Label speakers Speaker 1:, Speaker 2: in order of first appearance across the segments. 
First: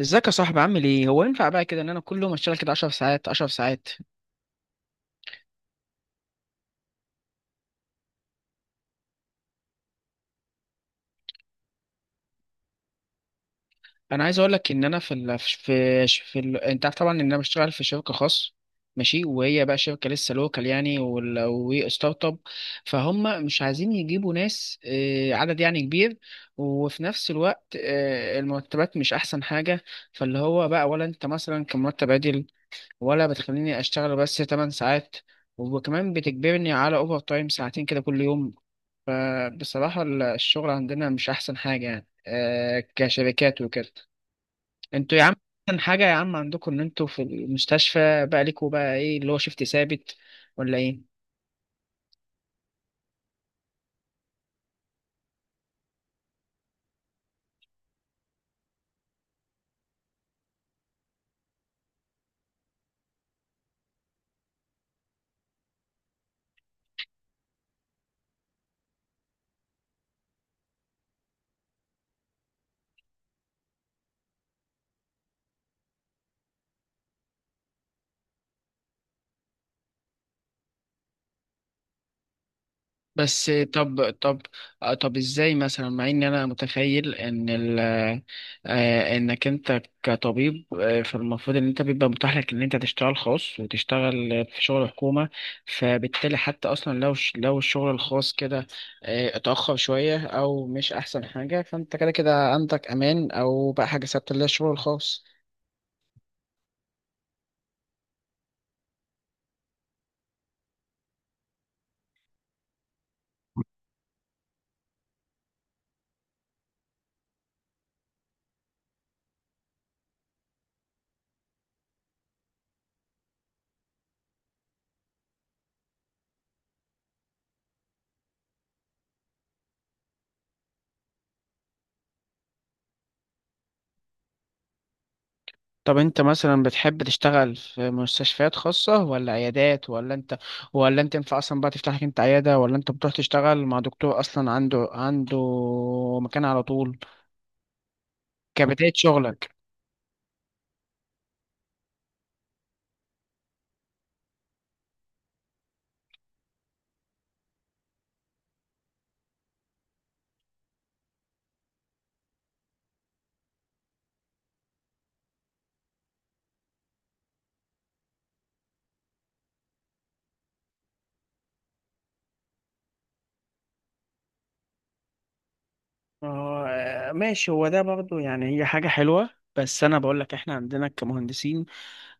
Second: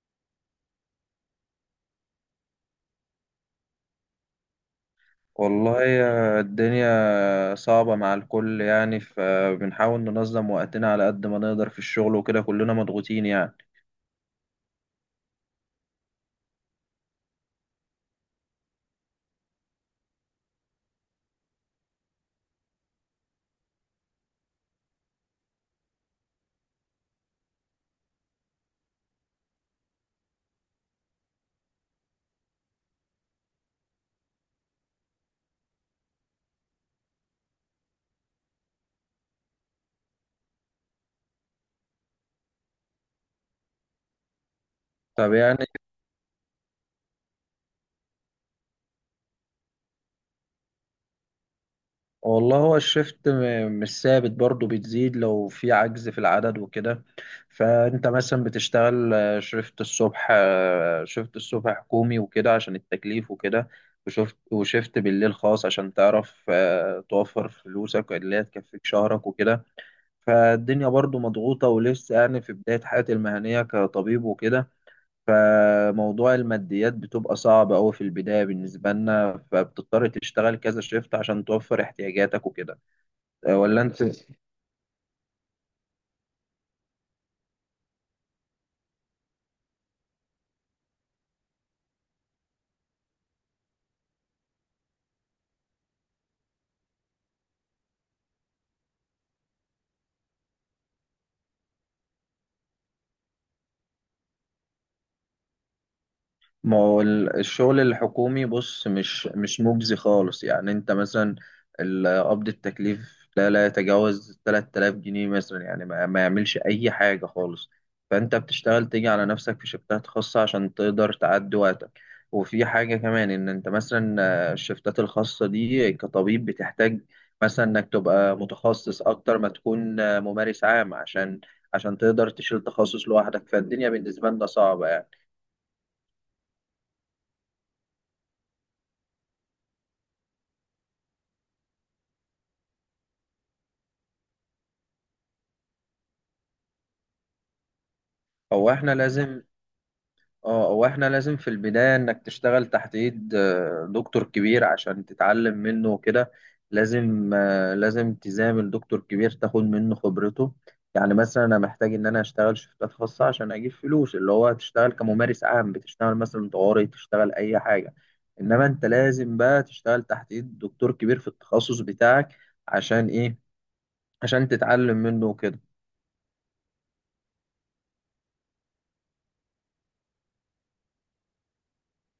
Speaker 1: ازيك يا صاحبي، عامل ايه؟ هو ينفع بقى كده ان انا كل يوم اشتغل كده 10 ساعات 10 ساعات؟
Speaker 2: والله يا الدنيا صعبة مع الكل، يعني فبنحاول ننظم وقتنا على قد ما نقدر في الشغل وكده، كلنا مضغوطين يعني.
Speaker 1: انا عايز اقول لك ان انا في ال... في في ال... انت عارف طبعا ان انا بشتغل في شركه خاص. ماشي، وهي بقى شركه لسه لوكال يعني، وستارت اب. فهم مش عايزين يجيبوا ناس، عدد يعني كبير. وفي نفس الوقت، المرتبات مش احسن حاجه. فاللي هو بقى، ولا انت مثلا كمرتب عادل، ولا بتخليني اشتغل بس 8 ساعات وكمان بتجبرني على اوفر تايم ساعتين كده كل يوم. فبصراحة الشغل عندنا مش أحسن حاجة يعني، كشركات وكده. انتوا يا
Speaker 2: طب
Speaker 1: عم
Speaker 2: يعني.
Speaker 1: أحسن حاجة، يا عم عندكم إن انتوا في المستشفى بقى ليكوا بقى، إيه اللي هو شيفت ثابت ولا إيه؟
Speaker 2: والله هو الشفت مش ثابت برضه، بتزيد لو في عجز في العدد وكده. فأنت مثلا بتشتغل شفت الصبح حكومي وكده عشان التكليف وكده، وشفت بالليل خاص عشان تعرف توفر فلوسك اللي هي تكفيك شهرك وكده. فالدنيا برضو مضغوطة، ولسه يعني في بداية حياتي المهنية كطبيب وكده. فموضوع الماديات بتبقى صعبة أوي في البداية بالنسبة لنا، فبتضطر تشتغل كذا شيفت عشان توفر احتياجاتك وكده.
Speaker 1: بس
Speaker 2: أه، ولا أنت.
Speaker 1: طب طب طب ازاي مثلا؟ مع ان انا متخيل ان ال آه، آه، انك انت كطبيب، فالمفروض ان انت بيبقى متاح لك ان انت تشتغل خاص وتشتغل في شغل حكومة. فبالتالي حتى اصلا لو لو الشغل الخاص كده، اتأخر شوية او مش احسن حاجة، فانت كده كده عندك امان او بقى حاجة ثابتة اللي هي الشغل الخاص.
Speaker 2: ما هو الشغل الحكومي بص مش مجزي خالص، يعني انت مثلا قبض التكليف لا لا يتجاوز 3000 جنيه مثلا، يعني ما يعملش اي حاجة خالص. فانت بتشتغل تيجي على نفسك في شفتات خاصة عشان تقدر تعدي وقتك. وفي حاجة كمان ان انت مثلا الشفتات الخاصة دي كطبيب بتحتاج مثلا انك تبقى متخصص اكتر ما تكون ممارس عام عشان تقدر تشيل تخصص لوحدك. فالدنيا بالنسبة لنا صعبة يعني.
Speaker 1: طب انت مثلا بتحب تشتغل في مستشفيات خاصة ولا عيادات، ولا انت ينفع اصلا بقى تفتح لك انت عيادة، ولا انت بتروح تشتغل مع دكتور اصلا عنده مكان على طول
Speaker 2: هو
Speaker 1: كبداية
Speaker 2: احنا لازم
Speaker 1: شغلك؟
Speaker 2: اه هو احنا لازم في البداية انك تشتغل تحت ايد دكتور كبير عشان تتعلم منه وكده. لازم تزامل دكتور كبير تاخد منه خبرته. يعني مثلا انا محتاج ان انا اشتغل شفتات خاصة عشان اجيب فلوس، اللي هو تشتغل كممارس عام بتشتغل مثلا طوارئ تشتغل اي حاجة. انما انت لازم بقى تشتغل تحت ايد دكتور كبير في التخصص بتاعك. عشان ايه؟ عشان تتعلم منه وكده.
Speaker 1: آه ماشي. هو ده برضو يعني هي حاجة حلوة. بس أنا بقول لك إحنا عندنا كمهندسين،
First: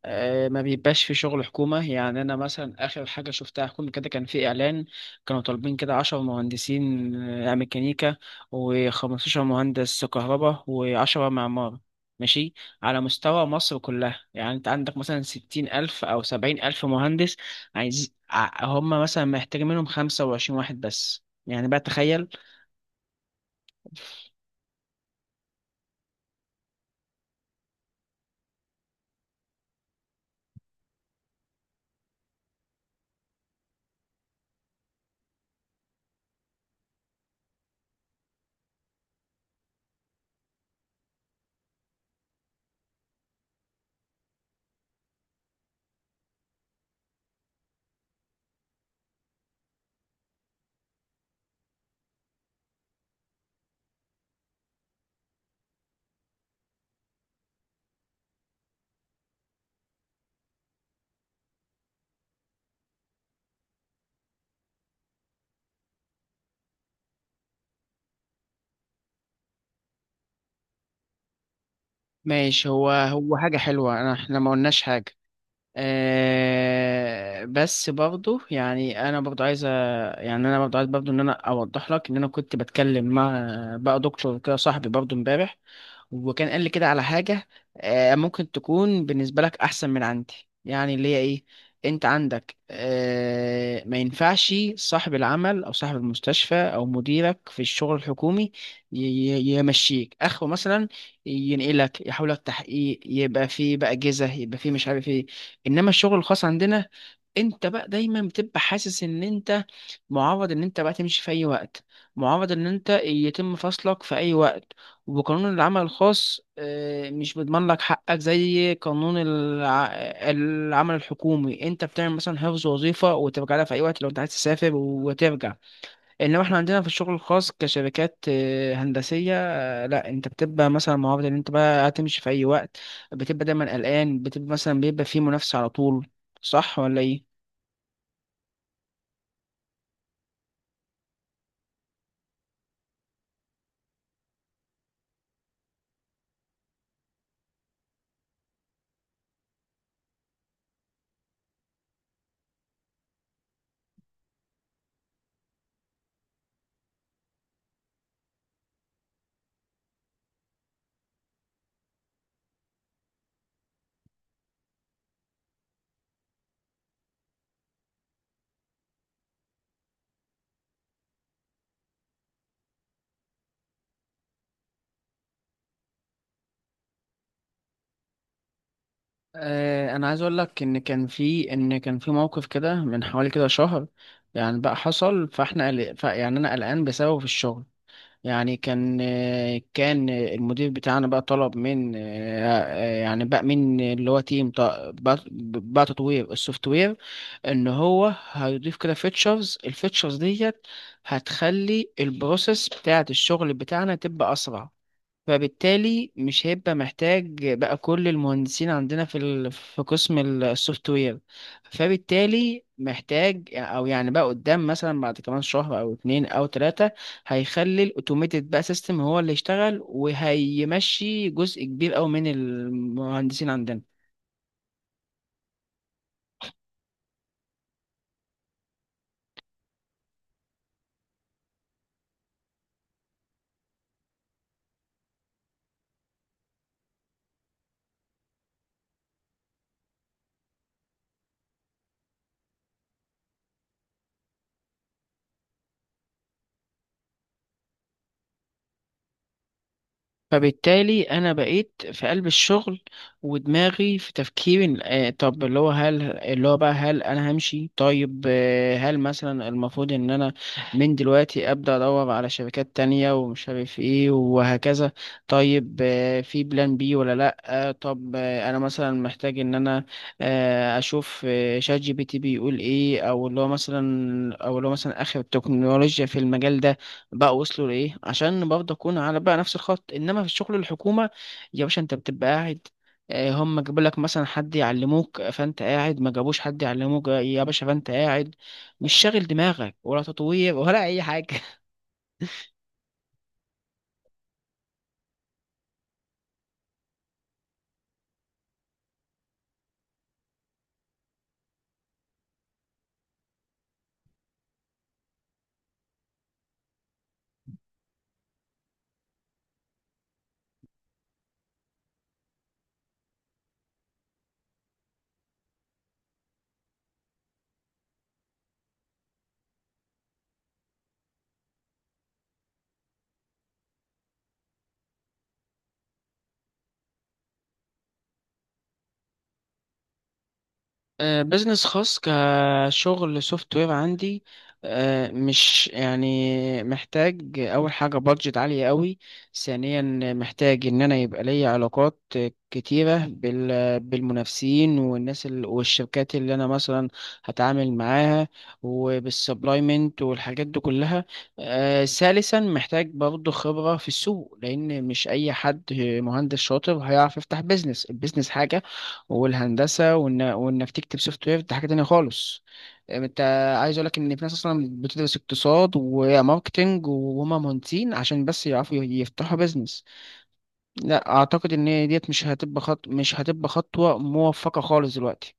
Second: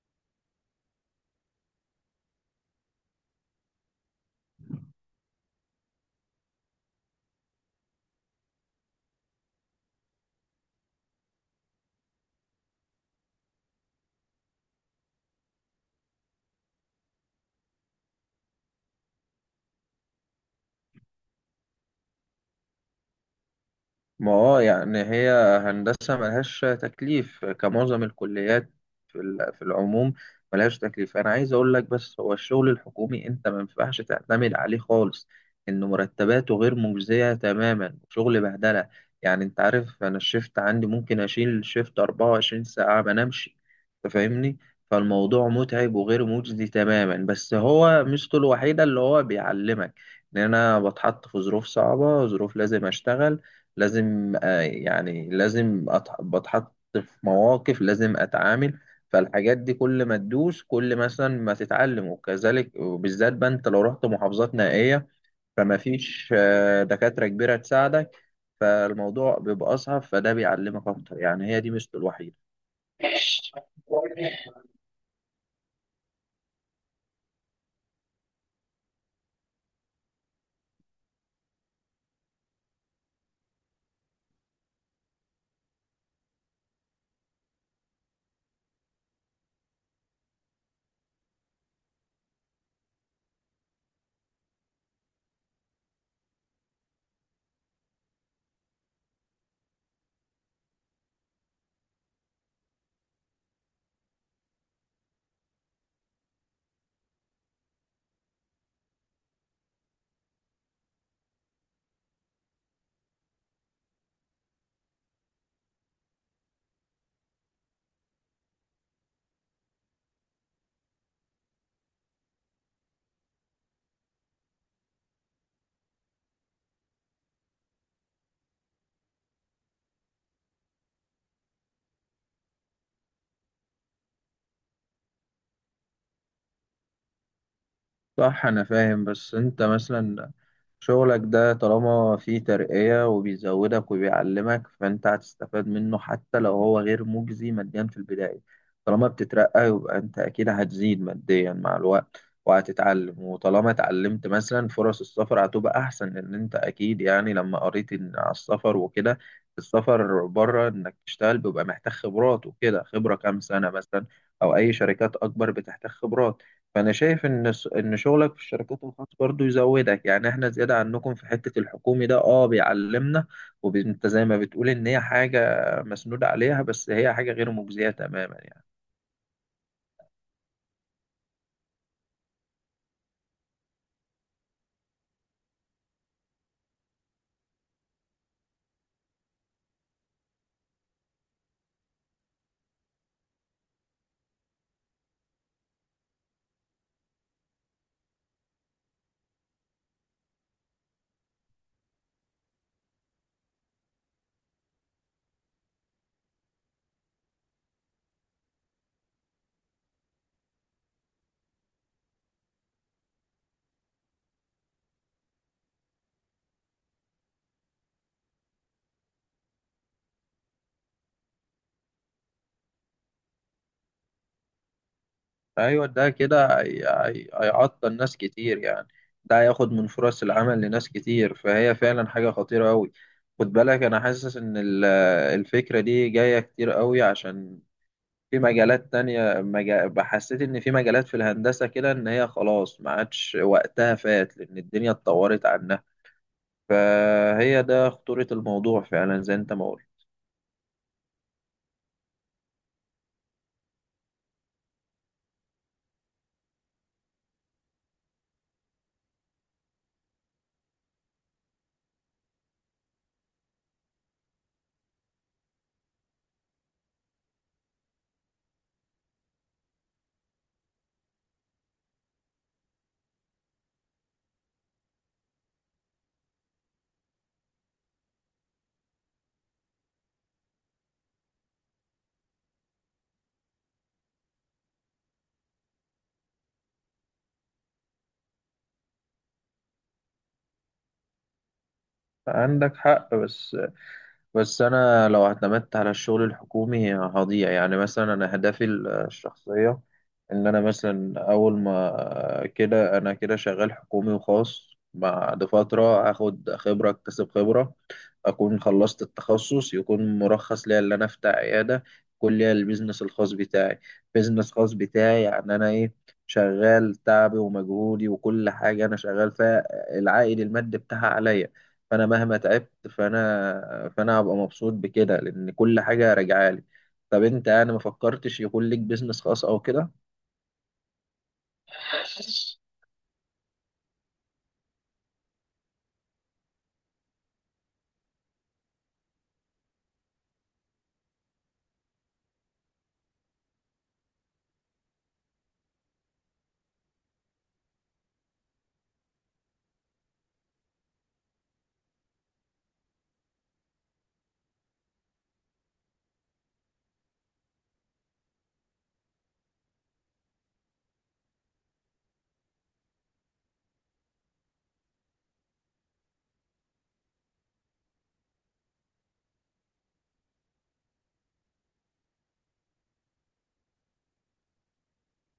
Speaker 1: ما بيبقاش في شغل حكومة. يعني أنا مثلا آخر حاجة شفتها حكومة كده كان في إعلان، كانوا طالبين كده 10 مهندسين ميكانيكا و15 مهندس كهرباء و10 معمار. ماشي، على مستوى مصر كلها. يعني أنت عندك مثلا 60 ألف أو 70 ألف مهندس عايز، هم مثلا محتاجين منهم 25 واحد بس. يعني بقى تخيل.
Speaker 2: ما هو يعني هي هندسة ملهاش تكليف كمعظم الكليات في العموم، ملهاش تكليف. أنا عايز أقول لك بس هو الشغل الحكومي أنت ما ينفعش تعتمد عليه خالص، إن مرتباته غير مجزية تماما، شغل بهدلة. يعني أنت عارف أنا الشيفت عندي ممكن أشيل شيفت 24 ساعة ما نمشي. أنت فاهمني. فالموضوع متعب وغير مجزي تماما، بس هو ميزته الوحيدة اللي هو بيعلمك إن أنا بتحط في ظروف صعبة، ظروف لازم أشتغل، لازم آه، يعني لازم أتح- بتحط في مواقف لازم اتعامل. فالحاجات دي كل ما تدوس، كل مثلا ما تتعلم وكذلك، وبالذات بقى انت لو رحت محافظات نائية فما فيش دكاترة كبيرة تساعدك، فالموضوع بيبقى اصعب، فده بيعلمك اكتر يعني. هي دي ميزته
Speaker 1: ماشي، هو حاجة حلوة.
Speaker 2: الوحيدة.
Speaker 1: إحنا ما قلناش حاجة. بس برضو يعني انا برضو عايز برضو ان انا اوضح لك ان انا كنت بتكلم مع بقى دكتور كده صاحبي برضو امبارح، وكان قال لي كده على حاجة ممكن تكون بالنسبة لك أحسن من عندي. يعني اللي هي إيه، أنت عندك، ما ينفعش صاحب العمل أو صاحب المستشفى أو مديرك في الشغل الحكومي يمشيك أخو مثلا، ينقلك، يحولك تحقيق، يبقى فيه بقى جزة، يبقى فيه مش عارف إيه. إنما الشغل الخاص عندنا، انت بقى دايما بتبقى حاسس ان انت معرض ان انت بقى تمشي في اي وقت، معرض ان انت يتم فصلك في اي وقت. وقانون العمل الخاص، مش بيضمن لك حقك زي قانون العمل الحكومي. انت بتعمل مثلا حفظ وظيفة وترجع لها في اي وقت لو انت عايز تسافر وترجع. انما احنا عندنا في الشغل الخاص كشركات، هندسية، لا، انت بتبقى مثلا معرض ان انت بقى هتمشي في اي وقت. بتبقى دايما قلقان، بتبقى مثلا بيبقى في منافسة على طول. صح ولا ايه؟
Speaker 2: صح. أنا فاهم. بس أنت مثلا شغلك ده طالما فيه ترقية وبيزودك وبيعلمك فأنت هتستفاد منه حتى لو هو غير مجزي ماديا في البداية. طالما بتترقى يبقى أنت أكيد هتزيد ماديا مع الوقت، وهتتعلم. وطالما اتعلمت مثلا، فرص السفر هتبقى أحسن، لأن أنت أكيد يعني لما قريت إن على السفر وكده، السفر بره إنك تشتغل بيبقى محتاج خبرات وكده، خبرة كام سنة مثلا أو أي شركات أكبر بتحتاج خبرات. فأنا شايف إن إن شغلك في الشركات الخاصة برضو يزودك. يعني إحنا زيادة عنكم في حتة الحكومي ده أه بيعلمنا. وأنت زي ما بتقول إن هي حاجة مسنودة عليها، بس هي حاجة غير مجزية تماما يعني.
Speaker 1: انا عايز اقول لك ان كان في موقف كده من حوالي كده شهر يعني بقى حصل. فاحنا يعني انا قلقان بسببه في الشغل. يعني كان المدير بتاعنا بقى طلب من يعني بقى من اللي هو تيم بقى تطوير السوفت وير، ان هو هيضيف كده الفيتشرز ديت هتخلي البروسيس بتاعة الشغل بتاعنا تبقى اسرع. فبالتالي مش هيبقى محتاج بقى كل المهندسين عندنا في قسم السوفت وير. فبالتالي محتاج، او يعني بقى قدام مثلا بعد كمان شهر او 2 او 3، هيخلي الاوتوميتد بقى سيستم هو اللي يشتغل وهيمشي جزء كبير قوي من المهندسين عندنا.
Speaker 2: أيوة، ده كده هيعطل ناس كتير يعني. ده هياخد من فرص العمل لناس كتير، فهي فعلا حاجة خطيرة أوي. خد بالك أنا حاسس إن الفكرة دي جاية كتير أوي عشان في مجالات تانية، حسيت إن في مجالات في الهندسة كده إن هي خلاص ما عادش وقتها، فات لأن الدنيا اتطورت عنها. فهي ده خطورة الموضوع فعلا، زي أنت ما قلت.
Speaker 1: فبالتالي انا بقيت في قلب الشغل ودماغي في تفكير، طب اللي هو هل اللي هو بقى هل انا همشي؟ طيب، هل مثلا المفروض ان انا من دلوقتي ابدا ادور على شركات تانية ومش عارف ايه وهكذا؟ طيب، في بلان بي ولا لا؟ آه، طب آه، انا مثلا محتاج ان انا، اشوف، شات جي بي تي بيقول ايه، او اللي هو مثلا اخر التكنولوجيا في المجال ده بقى وصلوا لايه، عشان برضه اكون على بقى نفس الخط. انما في الشغل الحكومه يا باشا انت بتبقى قاعد، هم جابوا لك مثلا حد يعلموك فانت قاعد، ما جابوش حد يعلموك يا باشا فانت قاعد مش شاغل دماغك ولا تطوير ولا اي حاجه.
Speaker 2: عندك حق بس. بس انا لو اعتمدت على الشغل الحكومي هضيع، يعني مثلا انا اهدافي الشخصيه ان انا مثلا اول ما كده انا كده شغال حكومي وخاص بعد فتره اخد خبره، اكتسب خبره، اكون خلصت التخصص، يكون مرخص ليا ان انا افتح عياده، يكون ليا البيزنس الخاص بتاعي. بيزنس خاص بتاعي يعني انا ايه، شغال تعبي ومجهودي وكل حاجه انا شغال فيها، العائد المادي بتاعها عليا. فانا مهما تعبت فانا هبقى مبسوط بكده، لان كل حاجه راجعه لي. طب انت يعني ما فكرتش يكون ليك بيزنس خاص او كده؟
Speaker 1: بزنس خاص كشغل سوفت وير عندي، مش يعني محتاج اول حاجه بادجت عاليه قوي. ثانيا، محتاج ان انا يبقى ليا علاقات كتيره بالمنافسين والناس والشركات اللي انا مثلا هتعامل معاها وبالسبلايمنت والحاجات دي كلها. ثالثا، محتاج برضه خبره في السوق، لان مش اي حد مهندس شاطر هيعرف يفتح بزنس. البزنس حاجه والهندسه، وانك تكتب سوفت وير دي حاجه تانية خالص. انت، عايز اقول لك ان في ناس اصلا بتدرس اقتصاد وماركتنج وهما مهندسين عشان بس يعرفوا يفتحوا بيزنس. لا اعتقد ان ديت مش هتبقى خطوه موفقه خالص دلوقتي.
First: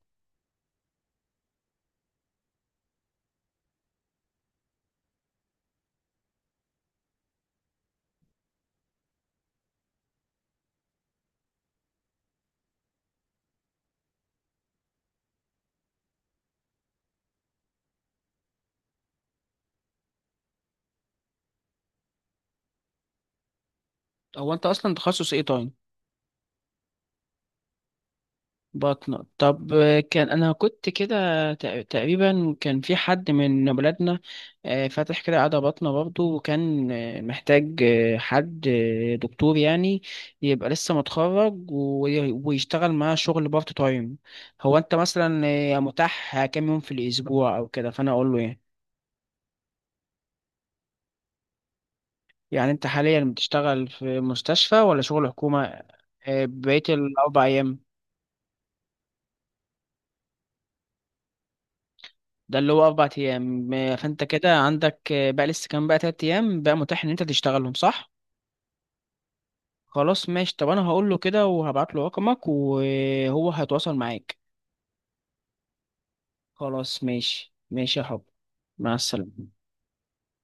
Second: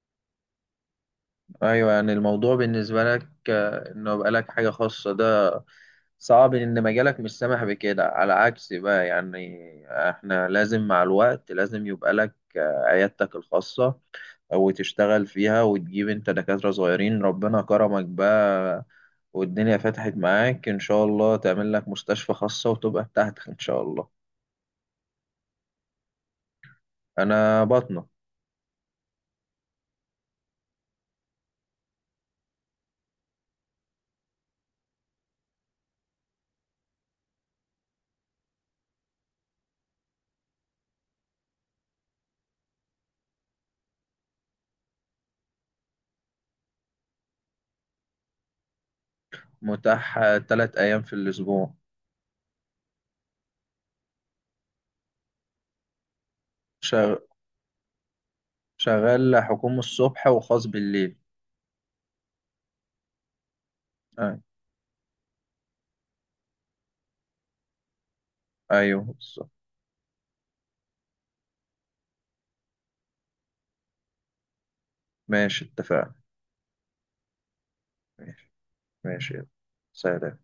Speaker 2: ايوه، يعني الموضوع بالنسبه لك انه يبقى لك حاجه خاصه ده صعب، ان مجالك مش سامح بكده، على عكس بقى يعني احنا لازم مع الوقت لازم يبقى لك عيادتك الخاصه وتشتغل فيها وتجيب انت دكاتره صغيرين. ربنا كرمك بقى والدنيا فتحت معاك، إن شاء الله تعمل لك مستشفى خاصة وتبقى بتاعتك إن شاء الله.
Speaker 1: هو انت اصلا تخصص ايه طيب؟
Speaker 2: أنا بطنة.
Speaker 1: بطنة؟ طب، كان أنا كنت كده تقريبا، كان في حد من ولادنا، فاتح كده عيادة بطنة برضه، وكان، محتاج، حد، دكتور يعني، يبقى لسه متخرج ويشتغل معاه شغل بارت تايم. هو أنت مثلا، متاح كام يوم في الأسبوع أو كده، فأنا أقول له. يعني
Speaker 2: متاح 3 أيام في الأسبوع.
Speaker 1: يعني أنت حاليا بتشتغل في مستشفى ولا شغل حكومة بقية
Speaker 2: شغ...
Speaker 1: الأربع أيام؟
Speaker 2: شغال حكومة الصبح وخاص بالليل.
Speaker 1: ده اللي هو 4 ايام. فانت
Speaker 2: أي-
Speaker 1: كده عندك، بقى لسه كام بقى 3 ايام بقى متاح ان انت تشتغلهم، صح؟
Speaker 2: أيوه بالظبط.
Speaker 1: خلاص ماشي. طب انا هقول له كده وهبعت له رقمك وهو هيتواصل معاك.
Speaker 2: ماشي اتفقنا.
Speaker 1: خلاص ماشي، ماشي يا حب.
Speaker 2: ماشي
Speaker 1: مع
Speaker 2: ماشي يلا.
Speaker 1: السلامة.
Speaker 2: سلام.